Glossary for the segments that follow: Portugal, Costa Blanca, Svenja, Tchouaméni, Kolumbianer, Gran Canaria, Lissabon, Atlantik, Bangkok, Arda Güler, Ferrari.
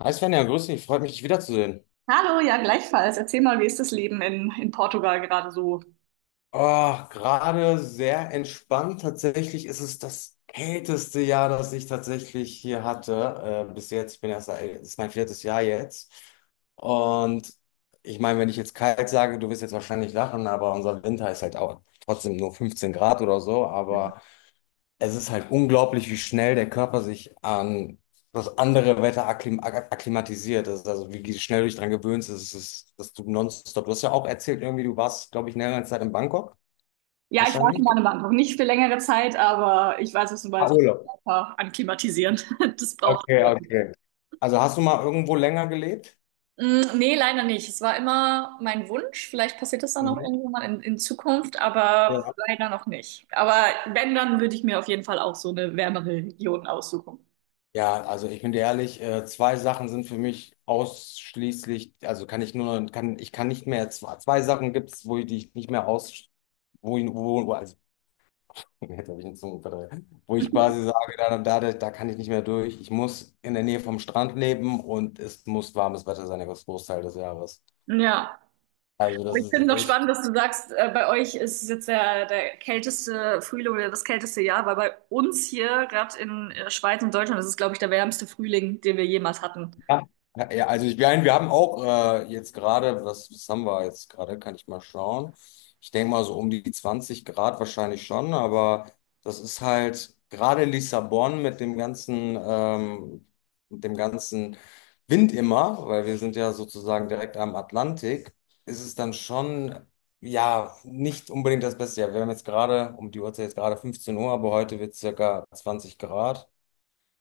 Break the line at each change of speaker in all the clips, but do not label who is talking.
Hi Svenja, grüß dich, freut mich, dich wiederzusehen.
Hallo, ja, gleichfalls. Erzähl mal, wie ist das Leben in Portugal gerade so?
Oh, gerade sehr entspannt. Tatsächlich ist es das kälteste Jahr, das ich tatsächlich hier hatte. Bis jetzt, ich bin erst, das ist mein viertes Jahr jetzt. Und ich meine, wenn ich jetzt kalt sage, du wirst jetzt wahrscheinlich lachen, aber unser Winter ist halt auch trotzdem nur 15 Grad oder so. Aber es ist halt unglaublich, wie schnell der Körper sich an das andere Wetter akklimatisiert. Das ist also, wie schnell du dich dran gewöhnst, das ist, dass du nonstop. Du hast ja auch erzählt, irgendwie, du warst, glaube ich, längere Zeit in Bangkok,
Ja, ich war schon
wahrscheinlich.
mal in Bangkok. Nicht für längere Zeit, aber ich weiß, was du
Ah,
meinst, mit
Urlaub.
Körper Anklimatisieren. Das braucht
Okay,
man.
okay. Also hast du mal irgendwo länger gelebt?
Mm, nee, leider nicht. Es war immer mein Wunsch. Vielleicht passiert das dann auch
Mhm.
irgendwann mal in Zukunft, aber
Ja.
leider noch nicht. Aber wenn, dann würde ich mir auf jeden Fall auch so eine wärmere Region aussuchen.
Ja, also ich bin dir ehrlich, zwei Sachen sind für mich ausschließlich, also kann ich nur, ich kann nicht mehr, zwei Sachen gibt es, wo ich, die ich nicht mehr aus, also jetzt habe ich einen Zungenverdreher. Wo ich quasi sage, da kann ich nicht mehr durch. Ich muss in der Nähe vom Strand leben und es muss warmes Wetter sein, das Großteil des Jahres.
Ja.
Also
Aber
das
ich finde
ist
noch
echt.
spannend, dass du sagst, bei euch ist es jetzt der kälteste Frühling oder das kälteste Jahr, weil bei uns hier, gerade in Schweiz und Deutschland, ist es, glaube ich, der wärmste Frühling, den wir jemals hatten.
Ja, ja, also ich meine, wir haben auch jetzt gerade, was haben wir jetzt gerade, kann ich mal schauen. Ich denke mal so um die 20 Grad wahrscheinlich schon, aber das ist halt gerade in Lissabon mit dem ganzen, mit dem ganzen Wind immer, weil wir sind ja sozusagen direkt am Atlantik, ist es dann schon, ja, nicht unbedingt das Beste. Ja, wir haben jetzt gerade, um die Uhrzeit jetzt gerade 15 Uhr, aber heute wird es circa 20 Grad.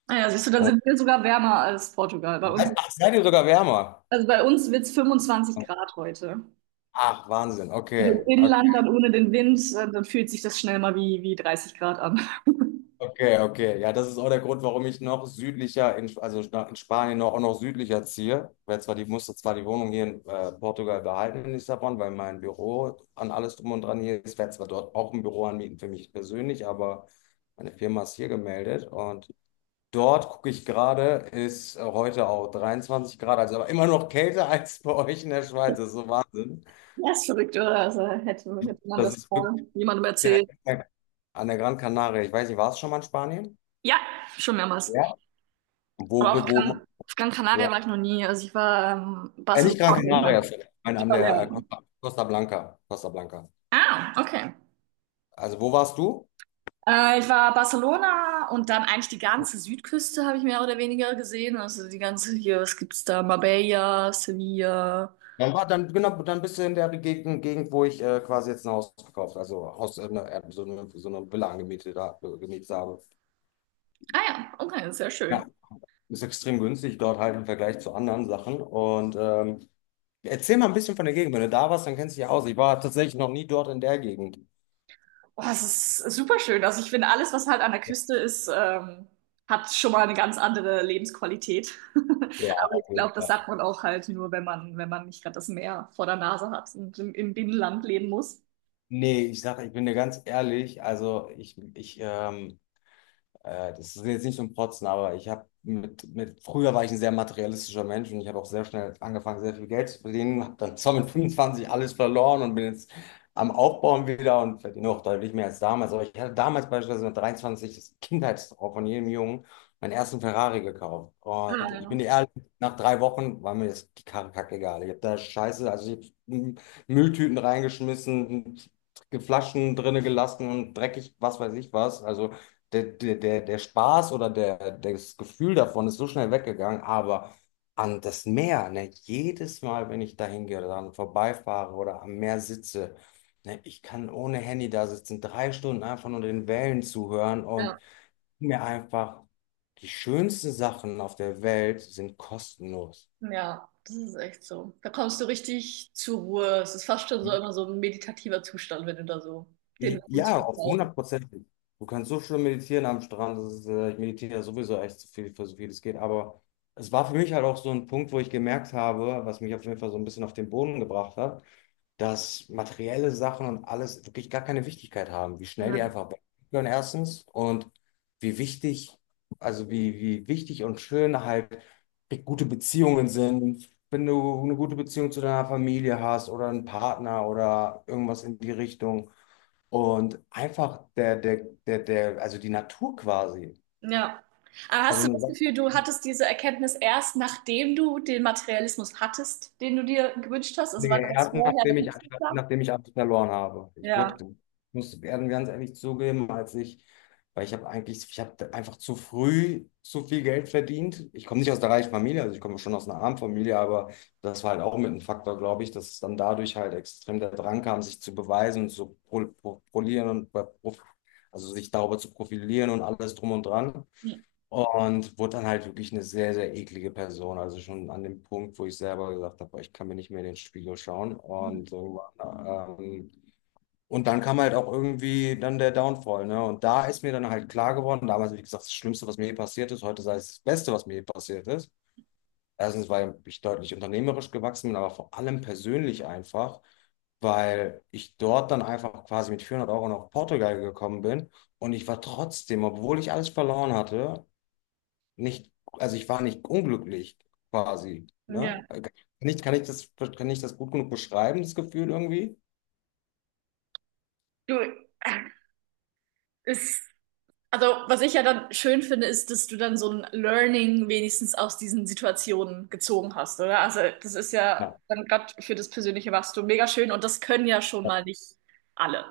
Naja, siehst du, dann
Und,
sind wir sogar wärmer als Portugal. Bei uns,
ach, seid ihr sogar wärmer?
also bei uns wird es 25 Grad heute.
Ach, Wahnsinn.
Also
Okay,
im
okay,
Inland dann ohne den Wind, dann fühlt sich das schnell mal wie 30 Grad an.
okay. Ja, das ist auch der Grund, warum ich noch südlicher, also in Spanien noch, auch noch südlicher ziehe. Weil zwar die musste zwar die Wohnung hier in Portugal behalten in Lissabon, weil mein Büro an alles drum und dran hier ist. Ich werde zwar dort auch ein Büro anmieten für mich persönlich, aber meine Firma ist hier gemeldet und dort gucke ich gerade, ist heute auch 23 Grad, also aber immer noch kälter als bei euch in der Schweiz. Das ist so Wahnsinn.
Das ist verrückt, oder? Also hätte man das
Das ist wirklich
mal jemandem
direkt
erzählt.
an der Gran Canaria. Ich weiß nicht, war es schon mal in Spanien?
Ja, schon mehrmals.
Wo,
Aber
wo, wo
Auf Gran Canaria
ja.
war ich noch nie. Also ich war
Nicht
Barcelona
Gran
und
Canaria,
halt
sorry. Nein,
die
an der
Balearen.
Costa Blanca. Costa Blanca.
Ah, okay.
Also wo warst du?
Ich war Barcelona und dann eigentlich die ganze Südküste habe ich mehr oder weniger gesehen. Also die ganze hier, was gibt's da? Marbella, Sevilla.
Genau, dann bist du in der Gegend, wo ich quasi jetzt ein Haus gekauft, so eine Villa angemietet, gemietet habe.
Ah ja, okay, sehr
Ja,
schön.
ist extrem günstig dort halt im Vergleich zu anderen Sachen. Und erzähl mal ein bisschen von der Gegend. Wenn du da warst, dann kennst du dich ja aus. Ich war tatsächlich noch nie dort in der Gegend.
Oh, es ist super schön. Also ich finde, alles, was halt an der Küste ist, hat schon mal eine ganz andere Lebensqualität.
Ja,
Aber
auf
ich
jeden
glaube, das
Fall.
sagt man auch halt nur, wenn man, wenn man nicht gerade das Meer vor der Nase hat und im Binnenland leben muss.
Nee, ich sage, ich bin dir ganz ehrlich, also ich das ist jetzt nicht so ein Protzen, aber ich habe früher war ich ein sehr materialistischer Mensch und ich habe auch sehr schnell angefangen, sehr viel Geld zu verdienen, habe dann zwar mit 25 alles verloren und bin jetzt am Aufbauen wieder und verdiene auch deutlich mehr als damals. Aber ich hatte damals beispielsweise mit 23 das Kindheitstraum von jedem Jungen meinen ersten Ferrari gekauft. Und ich bin
Ja,
dir ehrlich, nach 3 Wochen war mir das die Karre kackegal. Ich habe da Scheiße, also ich habe Mülltüten reingeschmissen, Flaschen drinne gelassen und dreckig, was weiß ich was. Also der Spaß oder das Gefühl davon ist so schnell weggegangen, aber an das Meer, ne, jedes Mal, wenn ich da hingehe oder dran vorbeifahre oder am Meer sitze, ne, ich kann ohne Handy da sitzen, 3 Stunden einfach nur den Wellen zuhören und
ja,
mir einfach die schönsten Sachen auf der Welt sind kostenlos.
ja, das ist echt so. Da kommst du richtig zur Ruhe. Es ist fast schon so immer so ein meditativer Zustand, wenn du da so den Wind
Ja, auf
brauchst.
100%. Du kannst so schön meditieren am Strand. Das ist, ich meditiere ja sowieso echt so viel, für so viel es geht. Aber es war für mich halt auch so ein Punkt, wo ich gemerkt habe, was mich auf jeden Fall so ein bisschen auf den Boden gebracht hat, dass materielle Sachen und alles wirklich gar keine Wichtigkeit haben. Wie schnell die
Ja.
einfach weggehen, erstens. Und wie wichtig, also wie wichtig und schön halt gute Beziehungen sind. Wenn du eine gute Beziehung zu deiner Familie hast oder einen Partner oder irgendwas in die Richtung. Und einfach also die Natur quasi.
Ja. Aber
Also
hast du
eine
das
Sache
Gefühl, du hattest diese Erkenntnis erst, nachdem du den Materialismus hattest, den du dir gewünscht hast? Also war das
geerbt,
vorher noch nicht so klar?
nachdem ich alles verloren habe.
Ja.
Muss werden ganz ehrlich zugeben, weil ich habe eigentlich, ich habe einfach zu früh zu viel Geld verdient. Ich komme nicht aus der reichen Familie, also ich komme schon aus einer armen Familie, aber das war halt auch mit ein Faktor, glaube ich, dass es dann dadurch halt extrem der Drang kam, sich zu beweisen und polieren also sich darüber zu profilieren und alles drum und dran. Und wurde dann halt wirklich eine sehr, sehr eklige Person. Also schon an dem Punkt, wo ich selber gesagt habe, boah, ich kann mir nicht mehr in den Spiegel schauen.
Mhm.
Und, irgendwann, und dann kam halt auch irgendwie dann der Downfall. Ne? Und da ist mir dann halt klar geworden, damals, wie gesagt, das Schlimmste, was mir je passiert ist, heute sei es das Beste, was mir je passiert ist. Erstens, weil ich deutlich unternehmerisch gewachsen bin, aber vor allem persönlich einfach, weil ich dort dann einfach quasi mit 400€ nach Portugal gekommen bin. Und ich war trotzdem, obwohl ich alles verloren hatte, nicht, also ich war nicht unglücklich quasi. Ne?
Ja.
Nicht, kann ich das gut genug beschreiben, das Gefühl irgendwie?
Du, es Also, was ich ja dann schön finde, ist, dass du dann so ein Learning wenigstens aus diesen Situationen gezogen hast, oder? Also, das ist
Ja,
ja dann gerade für das persönliche Wachstum mega schön und das können ja schon mal nicht alle.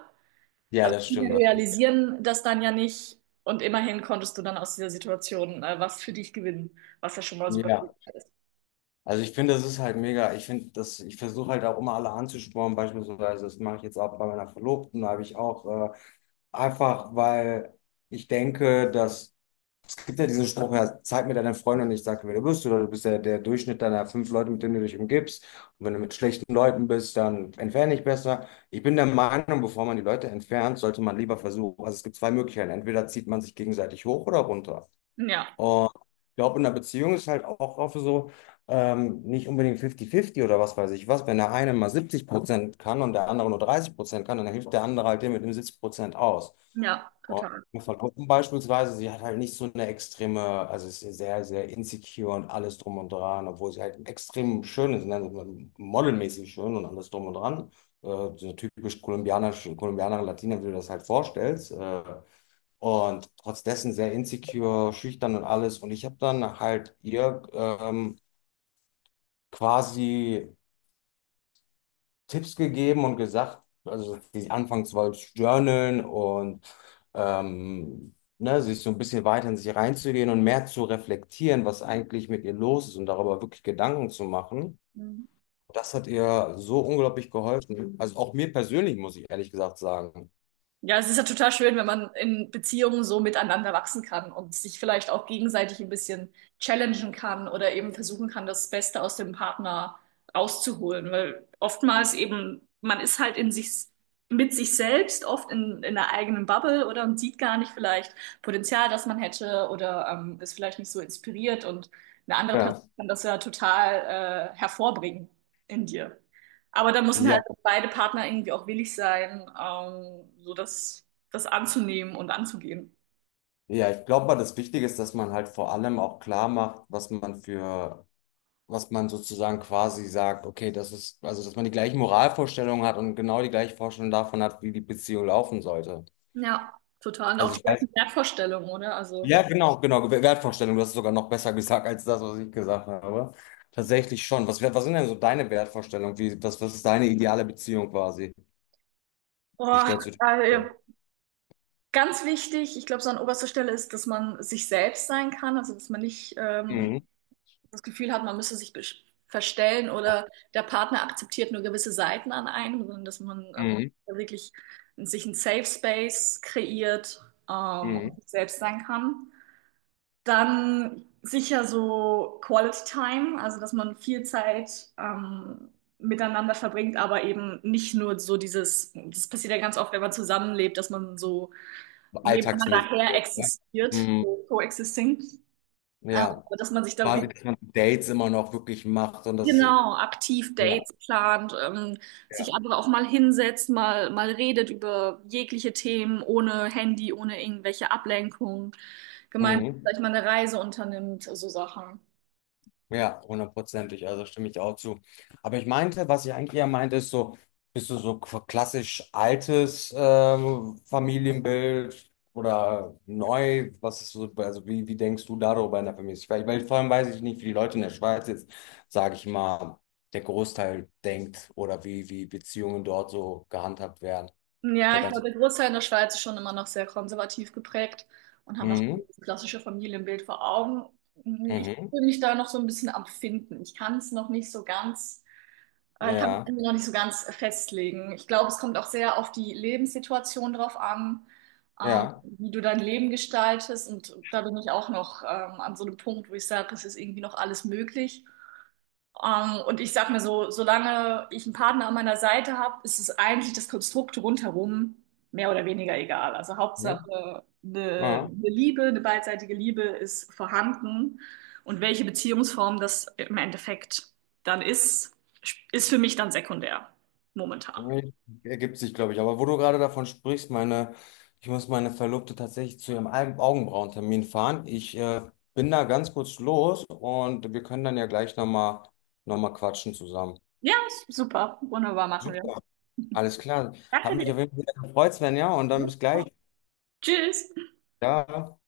ja,
Also,
das
viele
stimmt. Das stimmt.
realisieren das dann ja nicht und immerhin konntest du dann aus dieser Situation was für dich gewinnen, was ja schon mal super
Ja,
hilfreich ist.
also ich finde, das ist halt mega. Ich finde, das, ich versuche halt auch immer alle anzuspornen, beispielsweise, das mache ich jetzt auch bei meiner Verlobten, da habe ich auch einfach, weil ich denke, dass es gibt ja diesen Spruch, ja, zeig mir deine Freunde und ich sage, wer du bist, oder du bist ja der Durchschnitt deiner fünf Leute, mit denen du dich umgibst. Und wenn du mit schlechten Leuten bist, dann entferne dich besser. Ich bin der Meinung, bevor man die Leute entfernt, sollte man lieber versuchen. Also es gibt zwei Möglichkeiten. Entweder zieht man sich gegenseitig hoch oder runter.
Ja,
Und ich glaube, in einer Beziehung ist halt auch oft so, nicht unbedingt 50-50 oder was weiß ich was. Wenn der eine mal 70% kann und der andere nur 30% kann, dann hilft der andere halt dem mit dem 70% aus.
ja,
Und
total.
meine Verlobten beispielsweise, sie hat halt nicht so eine extreme, also ist sehr, sehr insecure und alles drum und dran, obwohl sie halt extrem schön ist, ne? Also modelmäßig schön und alles drum und dran. Äh, so typisch kolumbianische, Kolumbianer, Latina, wie du das halt vorstellst. Und trotz dessen sehr insecure, schüchtern und alles. Und ich habe dann halt ihr quasi Tipps gegeben und gesagt, also sie anfangs wollte journalen und ne, sich so ein bisschen weiter in sich reinzugehen und mehr zu reflektieren, was eigentlich mit ihr los ist und darüber wirklich Gedanken zu machen.
Mhm.
Das hat ihr so unglaublich geholfen. Also auch mir persönlich, muss ich ehrlich gesagt sagen.
Ja, es ist ja total schön, wenn man in Beziehungen so miteinander wachsen kann und sich vielleicht auch gegenseitig ein bisschen challengen kann oder eben versuchen kann, das Beste aus dem Partner rauszuholen. Weil oftmals eben, man ist halt in sich, mit sich selbst, oft in einer eigenen Bubble oder und sieht gar nicht vielleicht Potenzial, das man hätte oder ist vielleicht nicht so inspiriert und eine andere Person
Ja.
kann das ja total hervorbringen in dir. Aber da müssen halt
Ja,
beide Partner irgendwie auch willig sein, so das anzunehmen und anzugehen.
ja, ich glaube mal, das Wichtige ist, dass man halt vor allem auch klar macht, was man sozusagen quasi sagt, okay, das ist, also dass man die gleichen Moralvorstellungen hat und genau die gleiche Vorstellung davon hat, wie die Beziehung laufen sollte.
Ja, total. Und auch
Also
die
ich weiß,
gleichen Wertvorstellungen, oder? Also,
ja, genau, Wertvorstellung, du hast es sogar noch besser gesagt als das, was ich gesagt habe. Tatsächlich schon. Was sind denn so deine Wertvorstellungen? Was ist deine ideale Beziehung quasi? Wie
boah,
stellst du dich
also
vor?
ja, ganz wichtig, ich glaube, so an oberster Stelle ist, dass man sich selbst sein kann, also dass man nicht
Mhm.
das Gefühl hat, man müsse verstellen oder der Partner akzeptiert nur gewisse Seiten an einem, sondern dass man
Mhm.
wirklich sich einen Safe Space kreiert, und
Mhm.
sich selbst sein kann. Dann sicher so Quality Time, also dass man viel Zeit miteinander verbringt, aber eben nicht nur so dieses, das passiert ja ganz oft, wenn man zusammenlebt, dass man so nebeneinander
Alltagsmäßig.
her
Ne?
existiert,
Mhm.
so coexisting,
Ja,
aber dass man sich da
quasi,
wirklich
dass man Dates immer noch wirklich macht und das ist,
genau aktiv
ja,
Dates plant, sich
ja.
aber auch mal hinsetzt, mal redet über jegliche Themen, ohne Handy, ohne irgendwelche Ablenkung, gemeinsam
Mhm.
vielleicht mal eine Reise unternimmt, so Sachen.
Ja, hundertprozentig, also stimme ich auch zu. Aber ich meinte, was ich eigentlich ja meinte, ist so, bist du so klassisch altes Familienbild oder neu? Was ist so, also wie denkst du darüber in der Familie? Ich, weil vor allem weiß ich nicht, wie die Leute in der Schweiz jetzt, sage ich mal, der Großteil denkt oder wie Beziehungen dort so gehandhabt werden.
Ja,
Der
ich glaube,
ganze,
der Großteil in der Schweiz ist schon immer noch sehr konservativ geprägt und haben noch
mhm,
das klassische Familienbild vor Augen. Hm, ich
mhm,
fühle mich da noch so ein bisschen am Finden. Ich kann es noch nicht so ganz, ich kann mich
ja,
irgendwie noch nicht so ganz festlegen. Ich glaube, es kommt auch sehr auf die Lebenssituation drauf an,
ja,
wie du dein Leben gestaltest. Und da bin ich auch noch an so einem Punkt, wo ich sage, es ist irgendwie noch alles möglich. Und ich sag mir so, solange ich einen Partner an meiner Seite habe, ist es eigentlich das Konstrukt rundherum mehr oder weniger egal. Also
ja,
Hauptsache,
ja.
eine Liebe, eine beidseitige Liebe ist vorhanden. Und welche Beziehungsform das im Endeffekt dann ist für mich dann sekundär momentan.
Nee, ergibt sich, glaube ich. Aber wo du gerade davon sprichst, meine, ich muss meine Verlobte tatsächlich zu ihrem Augenbrauentermin fahren. Ich bin da ganz kurz los und wir können dann ja gleich nochmal noch mal quatschen zusammen.
Ja, super. Wunderbar, machen wir.
Super. Alles klar. Hat
Danke
mich
dir.
auf jeden Fall sehr gefreut, Sven, ja und dann bis gleich.
Tschüss.
Ja.